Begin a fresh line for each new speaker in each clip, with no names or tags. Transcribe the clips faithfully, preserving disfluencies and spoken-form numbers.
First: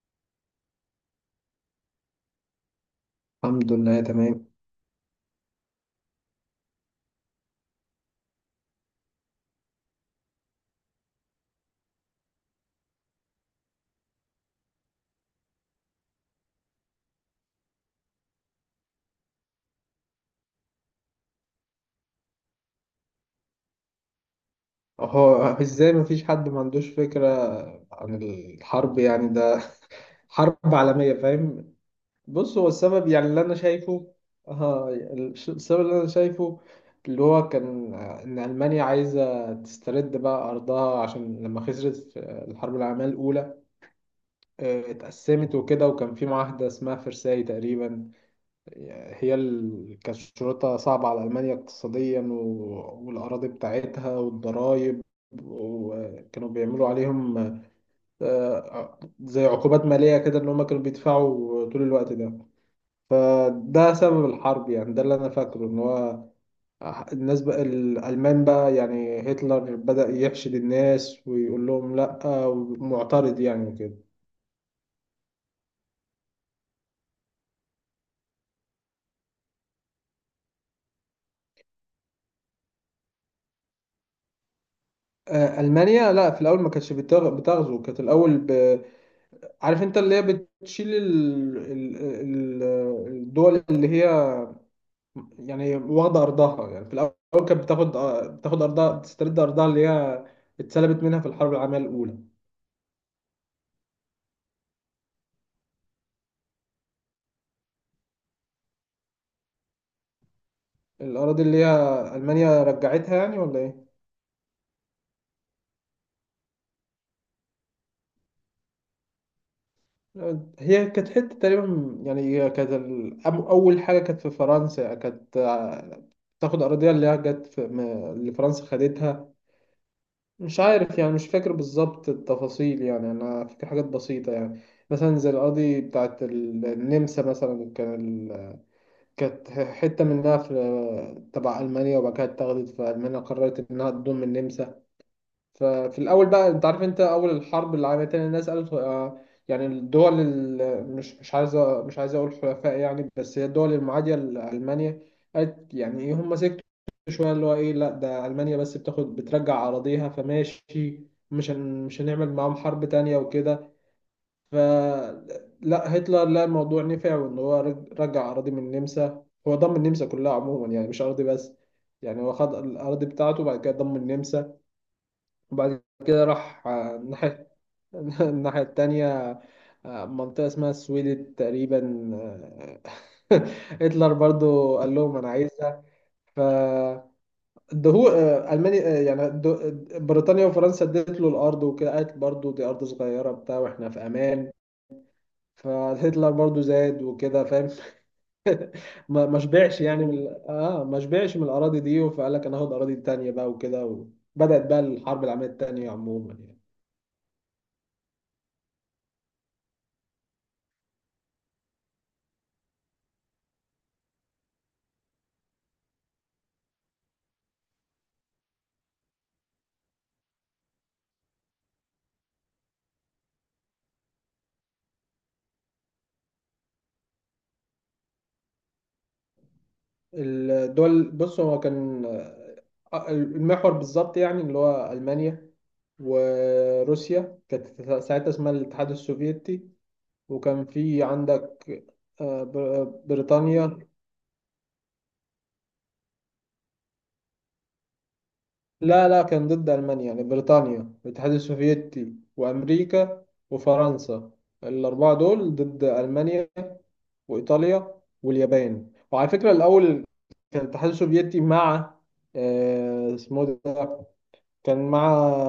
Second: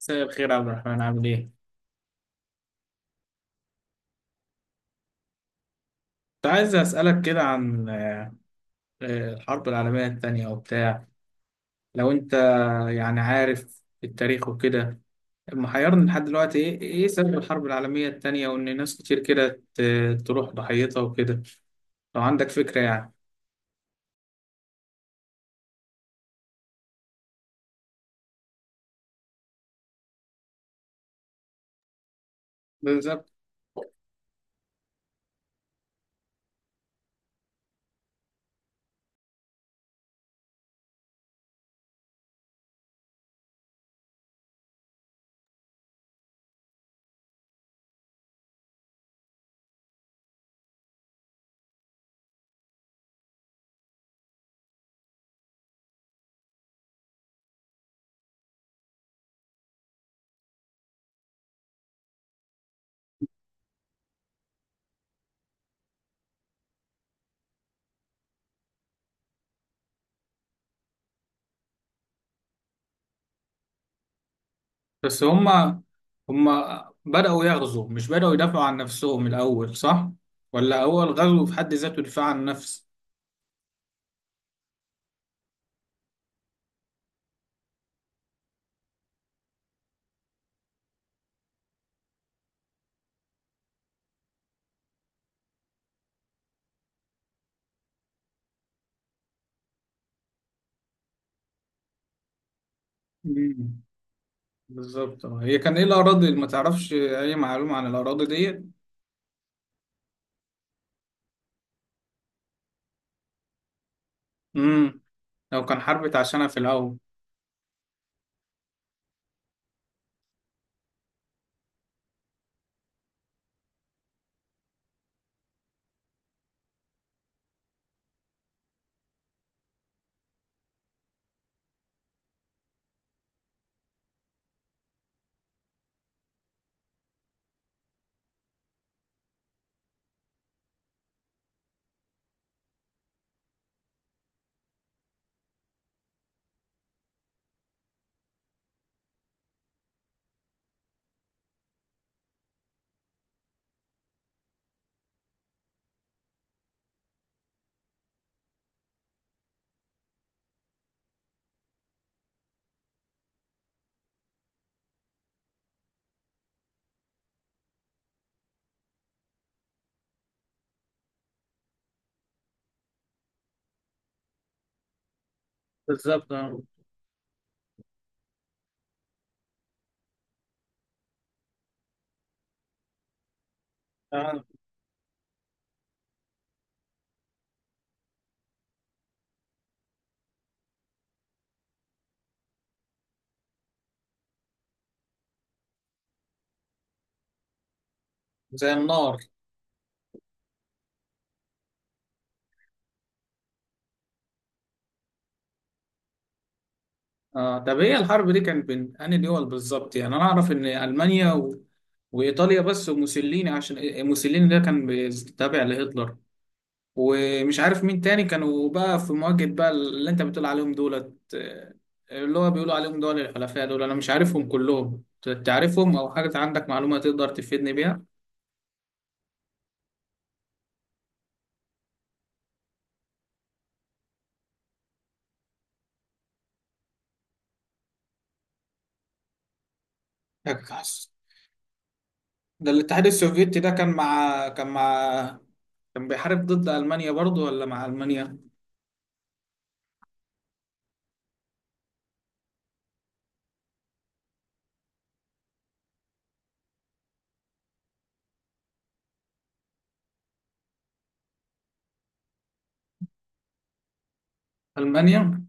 مساء الخير يا عبد الرحمن، عامل ايه؟
الحمد لله تمام.
كنت عايز اسألك كده عن آه، الحرب العالمية التانية وبتاع. لو انت يعني عارف التاريخ وكده، محيرني لحد دلوقتي ايه ايه سبب الحرب العالمية التانية، وان ناس كتير كده ت- تروح ضحيتها وكده. لو عندك فكرة يعني.
هو ازاي مفيش حد ما عندوش فكرة عن الحرب؟ يعني ده حرب عالمية، فاهم. بص، هو السبب يعني
بالظبط.
اللي انا شايفه، آه الش- السبب اللي انا شايفه اللي هو كان، آه، ان المانيا عايزة تسترد بقى ارضها عشان لما خسرت في الحرب العالمية الاولى، آه، اتقسمت وكده، وكان في معاهدة اسمها فرساي تقريبا. هي ال- كشروطها صعبة على ألمانيا اقتصاديا و- والأراضي بتاعتها والضرايب، وكانوا بيعملوا عليهم، آه، زي عقوبات مالية كده، إن هما كانوا بيدفعوا طول الوقت ده. فده سبب الحرب، يعني ده اللي أنا فاكره إن هو الناس بقى الألمان بقى، يعني هتلر بدأ يحشد الناس ويقول لهم لأ ومعترض يعني وكده.
بس هما هما بدأوا يغزوا، مش بدأوا يدافعوا عن نفسهم الأول، صح؟ ولا هو الغزو في حد ذاته دفاع عن النفس؟
آه، ألمانيا لا، في الأول ما كانتش بتغ- بتغزو، كانت الأول عارف انت اللي هي بتشيل ال... ال... ال... الدول اللي هي يعني واخده ارضها يعني في الاول، كانت بتاخد بتاخد ارضها، بتسترد ارضها اللي هي اتسلبت منها في الحرب العالميه الاولى.
مم. بالظبط اه. هي كان ايه الأراضي اللي ما تعرفش أي معلومة عن الأراضي ديت؟
الاراضي اللي هي المانيا رجعتها يعني ولا ايه؟
امم لو كان حرب اتعشنا في الأول.
هي كانت حته تقريبا، يعني هي كانت ال- أم- اول حاجه كانت في فرنسا، كانت، آه، تاخد اراضيها اللي هي جت في... م- اللي فرنسا خدتها. مش عارف يعني، مش فاكر بالظبط التفاصيل، يعني انا فاكر حاجات بسيطه يعني. مثلا زي القاضي بتاعت ال- النمسا مثلا، كان ال... كانت ح- حته منها في تبع المانيا، وبعد كده اتاخدت، فالمانيا قررت انها تضم النمسا. ففي الأول بقى، أنت عارف أنت أول الحرب العالمية التانية الناس قالت، آه، يعني الدول ال- مش مش عايزة، مش عايز أقول حلفاء يعني، بس هي الدول المعادية لألمانيا، قالت يعني إيه هم سكتوا شوية، اللي هو إيه، لا ده ألمانيا بس بتاخد بترجع أراضيها فماشي، مش هن مش هنعمل معاهم حرب تانية وكده. فلا، هتلر لا الموضوع نفع، وإن هو رج- رجع أراضي من النمسا، هو ضم النمسا كلها عموما يعني، مش أراضي بس. يعني هو خد الأراضي بتاعته وبعد كده ضم النمسا، وبعد كده
بالظبط اه.
راح آه، الناحية الناحية التانية. آه، منطقة اسمها السويد تقريبا، آه، هتلر
آه.
برضو قال لهم أنا عايزها. فدهو آه، ألمانيا، آه، يعني د- بريطانيا وفرنسا ادت له الأرض وكده، قالت برضو دي أرض صغيرة بتاع وإحنا في أمان. فهتلر برضو زاد وكده، فاهم.
زي النار.
ما ما شبعش يعني من ال- اه ما شبعش من الأراضي دي، فقال لك أنا هاخد أراضي تانية بقى وكده. وبدأت بقى الحرب العالمية التانية عموما يعني.
آه. طب هي الحرب دي كانت بين أنهي دول بالظبط؟ يعني أنا أعرف إن ألمانيا و... وإيطاليا بس، وموسوليني، عشان إيه، موسوليني ده كان بيز- تابع لهتلر، ومش عارف مين تاني كانوا بقى في مواجهة بقى اللي أنت بتقول عليهم دولت، آه، اللي هو بيقولوا عليهم دول الحلفاء. دول أنا مش عارفهم كلهم، ت- تعرفهم أو حاجة؟ عندك معلومة تقدر تفيدني بيها؟
الدول، بص هو كان آه، المحور بالظبط، يعني اللي هو ألمانيا، وروسيا كانت ساعتها اسمها الاتحاد السوفيتي، وكان في عندك آه،
ده
بر-
الاتحاد السوفيتي ده
بريطانيا.
كان مع، كان مع، كان بيحارب ضد ألمانيا برضو ولا مع ألمانيا؟
لا لا، كان ضد ألمانيا، يعني بريطانيا والاتحاد السوفيتي وأمريكا وفرنسا، الأربعة دول ضد ألمانيا وإيطاليا واليابان. وعلى فكرة الأول كان الاتحاد السوفيتي مع، آه، اسمه ده، كان مع
ألمانيا؟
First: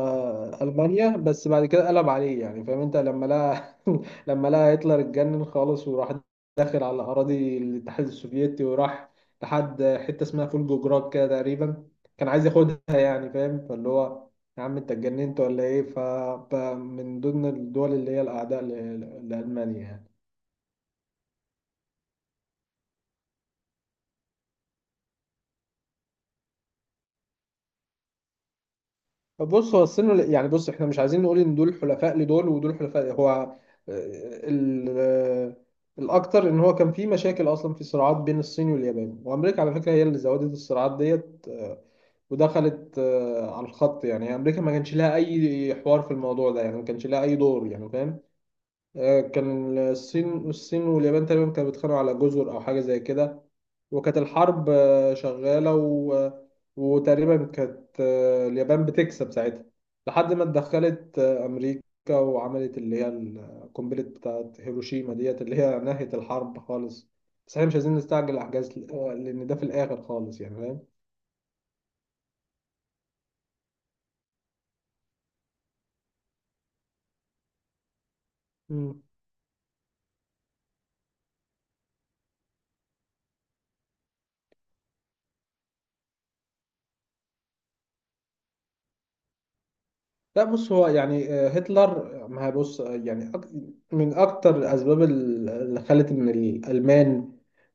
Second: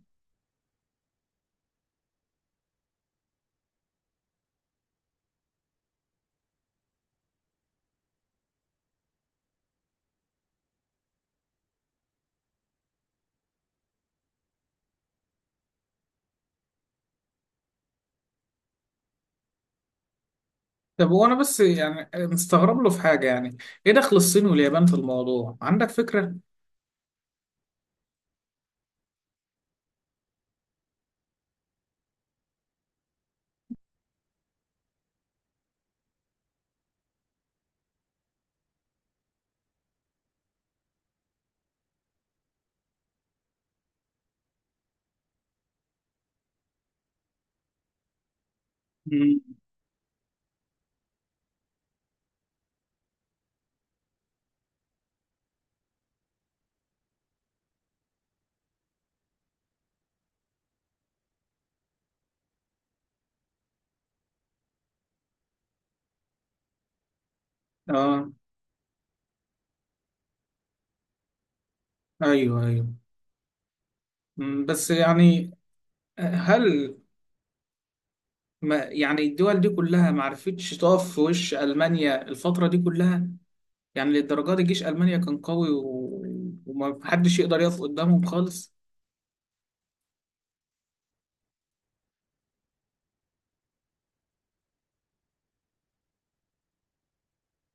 ألمانيا، بس بعد كده قلب عليه يعني، فاهم انت، لما لقى لما لقى هتلر اتجنن خالص، وراح داخل على أراضي الاتحاد السوفيتي، وراح لحد حتة اسمها فولجوجراد كده تقريبا، كان عايز ياخدها يعني، فاهم. فاللي هو يا عم انت اتجننت ولا ايه؟ فمن ضمن الدول اللي هي الأعداء ل- لألمانيا يعني.
طب وأنا بس يعني مستغرب له في حاجة، يعني إيه دخل الصين واليابان في الموضوع؟ عندك فكرة؟
بص هو السن يعني، بص احنا مش عايزين نقول ان دول حلفاء لدول ودول حلفاء، هو آه، ال- آه، الاكتر ان هو كان في مشاكل اصلا، في صراعات بين الصين واليابان وامريكا. على فكره هي اللي زودت الصراعات ديت، آه، ودخلت آه، على الخط، يعني امريكا ما كانش لها اي حوار في الموضوع ده، يعني ما كانش لها اي دور يعني، فاهم. آه،
مم.
كان الصين الصين واليابان تقريبا كانوا بيتخانقوا على جزر او حاجه زي كده. وكانت الحرب آه، شغاله، و... آه، وتقريبا كانت، آه، اليابان بتكسب ساعتها، لحد ما اتدخلت آه، امريكا، وعملت اللي هي القنبله بتاعت هيروشيما ديت، اللي هي نهت الحرب خالص. بس احنا مش عايزين
آه
نستعجل احجاز، آه، لان ده في الاخر خالص يعني،
أيوه أيوه. مم، بس يعني، هل ما
فاهم.
يعني الدول دي كلها ما عرفتش تقف في وش ألمانيا الفترة دي كلها؟ يعني للدرجة دي جيش ألمانيا كان قوي و... وما حدش يقدر يقف قدامهم خالص؟
لا، بص هو يعني آه، هتلر، ما هي بص آه، يعني، أك- من أكتر الأسباب ال- اللي خلت إن الألمان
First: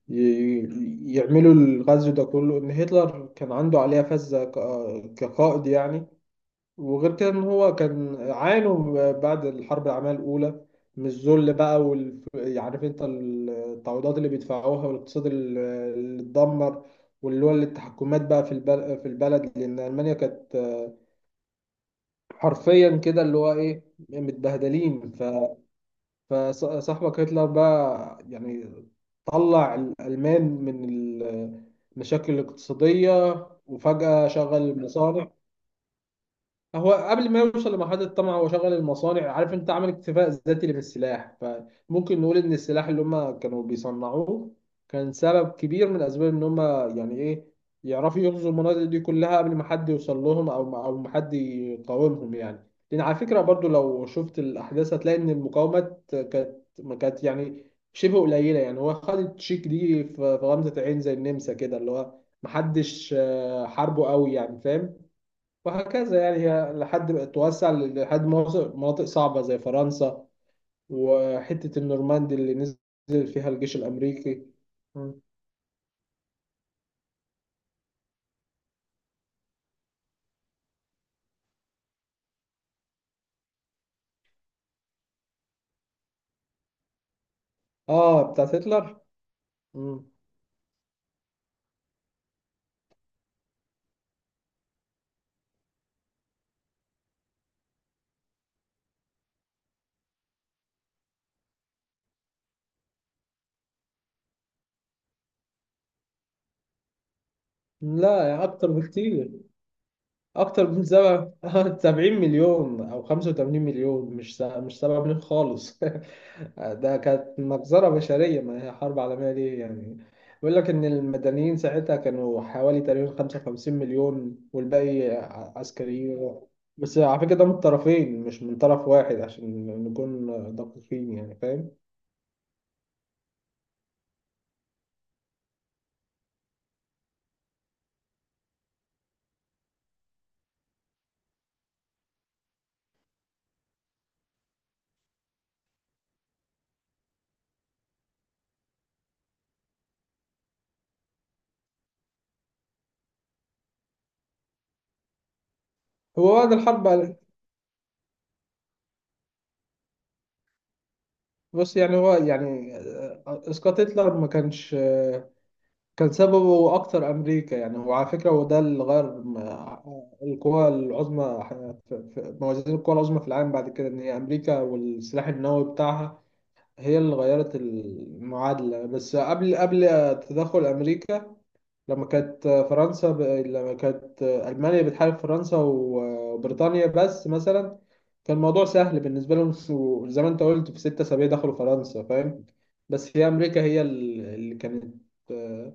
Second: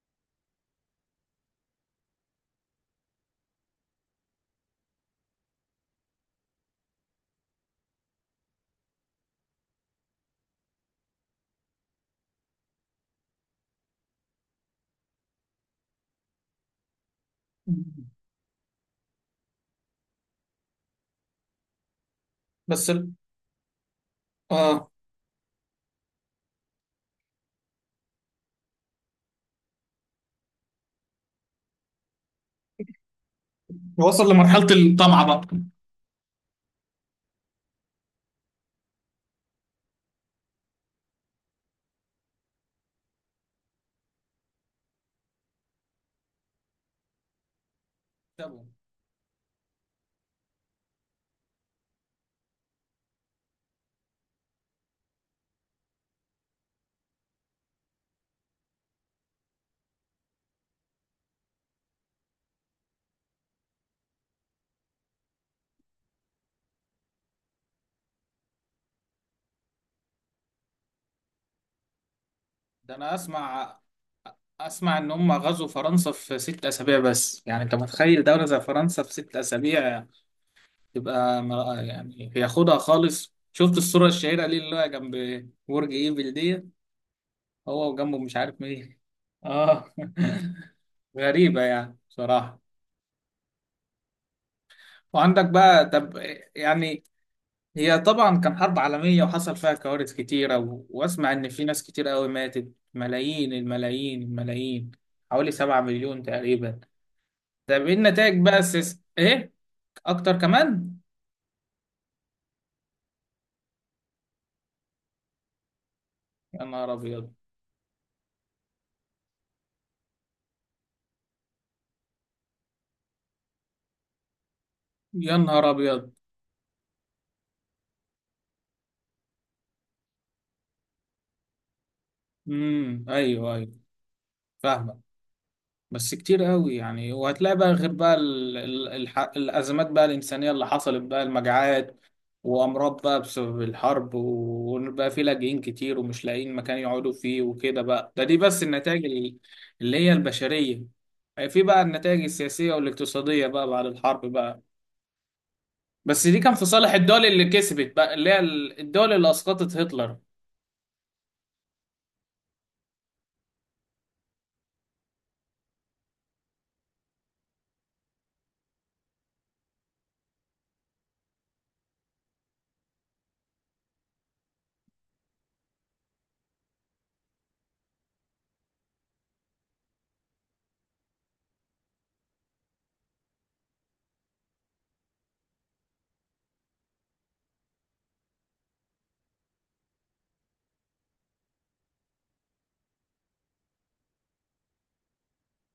ي- ي- يعملوا الغزو ده كله، إن هتلر كان عنده عليها فذة، ك- آه، كقائد يعني. وغير كده إن هو كان عانوا بعد الحرب العالمية الأولى من الذل بقى، وال عارف أنت التعويضات اللي بيدفعوها، والاقتصاد ال- اللي اتدمر، واللي هو
مم.
التحكمات بقى في البل- في البلد، لأن ألمانيا كانت آه،
بس
حرفيا
ال-
كده اللي هو ايه،
آه
متبهدلين. ف- فصاحبك هتلر بقى يعني طلع الألمان من المشاكل الاقتصادية، وفجأة
وصل
شغل
لمرحلة الطمع
المصانع.
بقى.
هو قبل ما يوصل لمرحلة الطمع، هو شغل المصانع، عارف انت، عمل اكتفاء ذاتي اللي في السلاح. فممكن نقول ان السلاح اللي هم كانوا بيصنعوه كان سبب كبير من اسباب ان هم يعني ايه يعرفوا يغزوا المناطق دي كلها قبل ما حد يوصل لهم، او او ما حد يقاومهم يعني. لان على فكرة برضو لو شفت الاحداث هتلاقي ان المقاومات كانت، ما كانت يعني شبه قليلة يعني. هو خد التشيك دي في في غمزة عين، زي النمسا كده، اللي هو محدش آه، حاربه قوي يعني، فاهم. وهكذا يعني، هي لحد ما توسع لحد مناطق مناطق صعبة زي فرنسا وحتة النورماندي اللي نزل
ده انا
فيها الجيش
اسمع
الأمريكي.
اسمع ان
م.
هم غزوا فرنسا في ست اسابيع، بس يعني انت متخيل دولة زي فرنسا في ست اسابيع تبقى مر- يعني ياخدها خالص؟ شفت الصورة الشهيرة ليه اللي هو جنب برج ايفل دي؟ هو وجنبه
آه،
مش
بتاعت
عارف مين.
هتلر.
اه.
م.
غريبة يعني بصراحة. وعندك بقى، طب، يعني هي طبعا كان حرب عالمية، وحصل فيها كوارث كتيرة و... واسمع ان في ناس كتير قوي ماتت، ملايين الملايين الملايين، حوالي سبعة مليون تقريبا. طب ايه
لا،
النتائج
يعني
بقى
أكتر
السيس...
بكتير،
ايه؟ اكتر
أكتر من
كمان.
سبعة سبعين مليون أو خمسة وتمانين مليون. مش سبعة مش سبعة مليون خالص.
يا نهار
ده
ابيض.
كانت مجزرة بشرية، ما هي حرب عالمية ليه يعني. بيقول لك إن المدنيين ساعتها كانوا حوالي تقريبا خمسة وخمسين مليون، والباقي
يا
ع-
نهار ابيض.
عسكريين. بس على فكرة ده من الطرفين مش من طرف واحد، عشان نكون دقيقين يعني، فاهم.
امم ايوه ايوه. فاهمك. بس كتير قوي يعني، وهتلاقي بقى غير بقى ال ال الح الازمات بقى الانسانيه اللي حصلت بقى، المجاعات، وامراض بقى بسبب الحرب، وبقى في لاجئين كتير ومش لاقيين مكان يقعدوا فيه وكده بقى. ده دي بس النتائج ال- اللي هي البشريه. آه، في بقى النتائج السياسيه والاقتصاديه بقى بعد الحرب بقى، بس
هو
دي
بعد
كان في
الحرب
صالح
على-
الدول اللي كسبت بقى، اللي هي ال- الدول اللي اسقطت هتلر.
بص يعني، هو يعني آه، آه، إسقاط هتلر ما كانش آه، كان سببه أكتر أمريكا يعني. وعلى فكرة هو ده اللي غير م- القوى العظمى، ح- في في- موازين القوى العظمى في العالم بعد كده، إن هي أمريكا والسلاح النووي بتاعها هي اللي غيرت المعادلة. بس قبل قبل تدخل أمريكا، لما كانت فرنسا ب... لما كانت ألمانيا بتحارب فرنسا وبريطانيا بس مثلا، كان الموضوع سهل بالنسبة لهم، وزي ما انت قلت في ستة أسابيع دخلوا فرنسا، فاهم. بس هي أمريكا هي ال- اللي كانت آه،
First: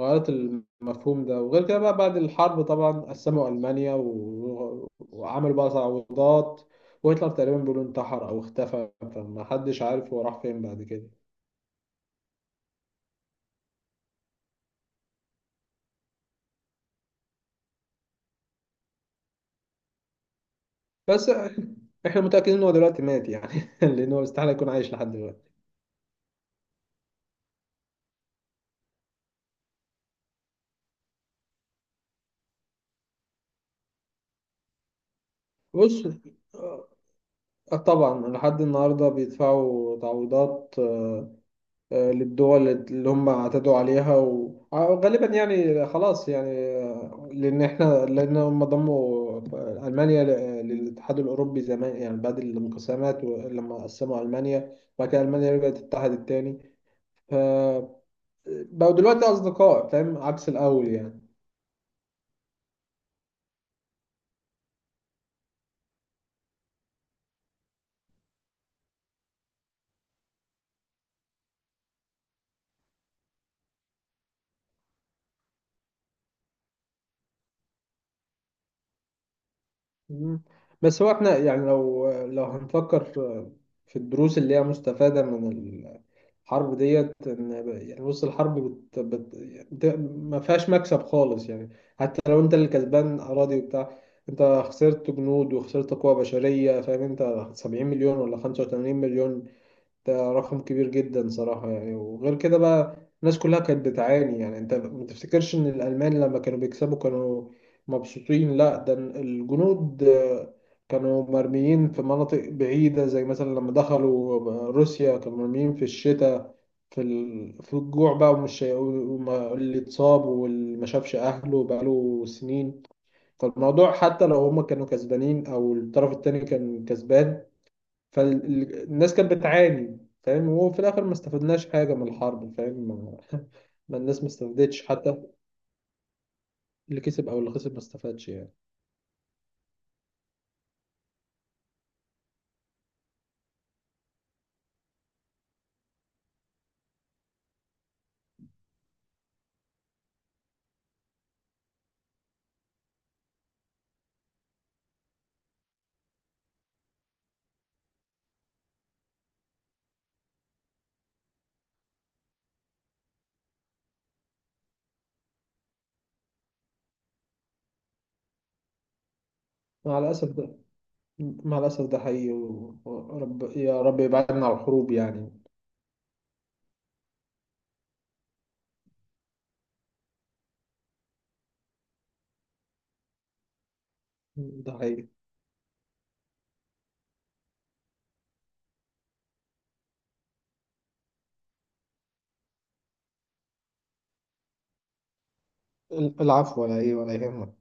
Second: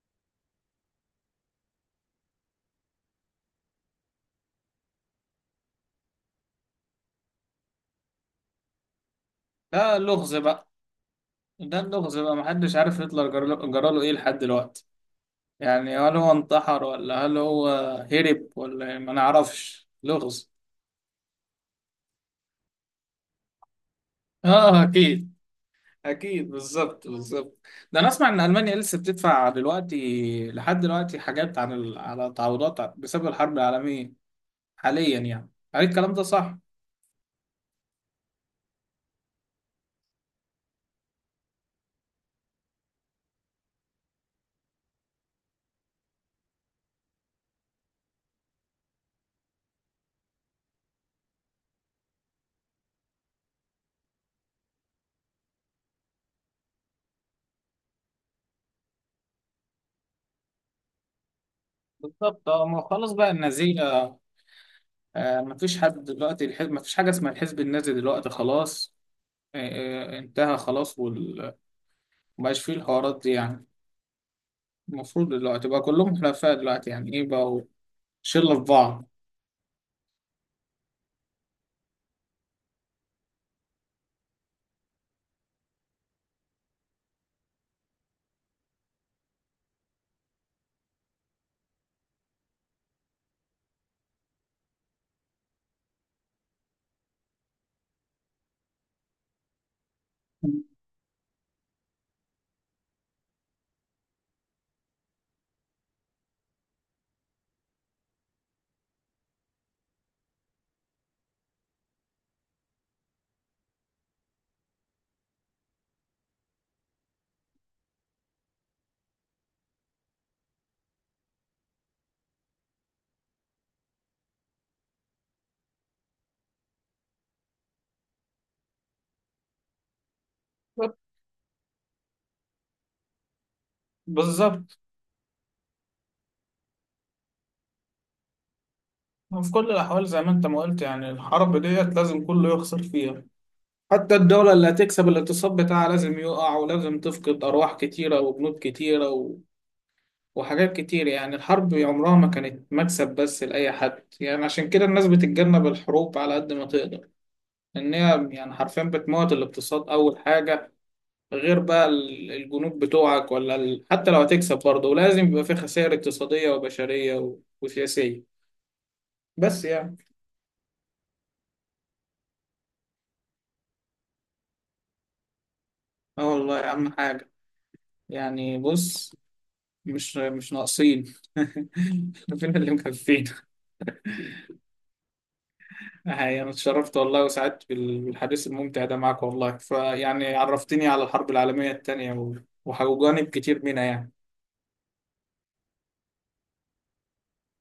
غيرت المفهوم ده. وغير كده بقى بعد الحرب طبعا قسموا ألمانيا، و... وعملوا بقى تعويضات. وهتلر تقريبا بيقولوا انتحر أو اختفى، فما حدش
ده
عارف هو
لغز
راح فين
بقى.
بعد كده.
ده اللغز بقى، محدش عارف هتلر جرى جراله ايه لحد دلوقتي. يعني هل هو انتحر، ولا هل هو هرب، ولا إيه؟ ما نعرفش، لغز.
بس احنا متأكدين ان هو دلوقتي مات يعني، لان هو استحالة يكون
اه
عايش لحد
اكيد.
دلوقتي.
اكيد بالظبط بالظبط. ده انا اسمع ان المانيا لسه بتدفع دلوقتي لحد دلوقتي حاجات عن ال... على تعويضات بسبب الحرب العالميه حاليا يعني. هل
بص
الكلام ده صح؟
آه، طبعا لحد النهاردة بيدفعوا تعويضات آه، للدول اللي هم اعتدوا عليها، وغالبا يعني خلاص يعني، آه، لان احنا لان هم ضموا المانيا ل- للاتحاد الاوروبي زمان يعني بعد الانقسامات، لما قسموا المانيا وبعد كده المانيا رجعت اتحدت تاني. ف بقوا دلوقتي اصدقاء، فاهم، عكس الاول يعني.
بالظبط اه. ما هو خلاص بقى النازيه، آه، مفيش حد دلوقتي الحزب، مفيش حاجه اسمها الحزب النازي دلوقتي خلاص. آه. آه انتهى خلاص وال... مبقاش فيه الحوارات دي يعني. المفروض دلوقتي بقى كلهم حلفاء دلوقتي، يعني ايه، بقوا شلة في بعض.
مم. بس هو احنا يعني لو لو هنفكر في الدروس اللي هي مستفادة من الحرب ديت، ان يعني بص الحرب بت بت بت ما فيهاش مكسب خالص يعني. حتى لو انت اللي كسبان اراضي وبتاع، انت خسرت جنود وخسرت قوة بشرية، فاهم انت، سبعين مليون ولا خمسة وتمانين مليون، ده رقم كبير جدا صراحة يعني. وغير كده بقى الناس كلها كانت بتعاني يعني، انت ما تفتكرش ان الألمان لما كانوا بيكسبوا كانوا مبسوطين. لا، ده الجنود آه، كانوا مرميين في مناطق بعيدة، زي مثلا لما دخلوا روسيا كانوا مرميين في الشتاء، في ال... في الجوع بقى، ومش وما- اللي اتصاب واللي ما شافش أهله بقاله سنين. فالموضوع حتى لو هما كانوا كسبانين أو الطرف التاني كان كسبان، فالناس كانت بتعاني، فاهم. وفي
بالظبط
الاخر ما استفدناش حاجه من الحرب، فاهم. ما ما الناس ما
بالظبط.
استفادتش، حتى اللي كسب او اللي خسر ما استفادش يعني.
وفي كل الأحوال زي ما أنت ما قلت، يعني الحرب ديت لازم كله يخسر فيها. حتى الدولة اللي هتكسب، الاقتصاد بتاعها لازم يقع، ولازم تفقد أرواح كتيرة وبنود كتيرة و... وحاجات كتير. يعني الحرب عمرها ما كانت مكسب بس لأي حد، يعني عشان كده الناس بتتجنب الحروب على قد ما تقدر، لأن هي يعني حرفيا بتموت الاقتصاد أول حاجة، غير بقى ال- الجنود بتوعك ولا ال... حتى لو هتكسب برضه، ولازم يبقى في خسائر اقتصادية وبشرية و... وسياسية. بس يعني.
مع الاسف ده، مع الاسف ده حقيقي. و- ورب، يا رب يبعدنا عن الحروب يعني.
اه والله أهم حاجة. يعني بص، مش مش ناقصين. فين اللي مكفينا.
ده حقيقي.
يعني اتشرفت والله وسعدت بال- بالحديث الممتع ده معاك والله، فيعني عرفتني على الحرب العالمية التانية و... وجانب كتير منها يعني.
العفو، ولا ايه، ولا يهمك.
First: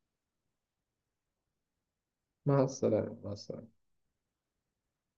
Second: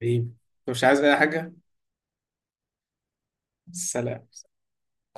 حبيبي، مش عايز أي حاجة.
مع السلامه، مع السلامه.
سلام.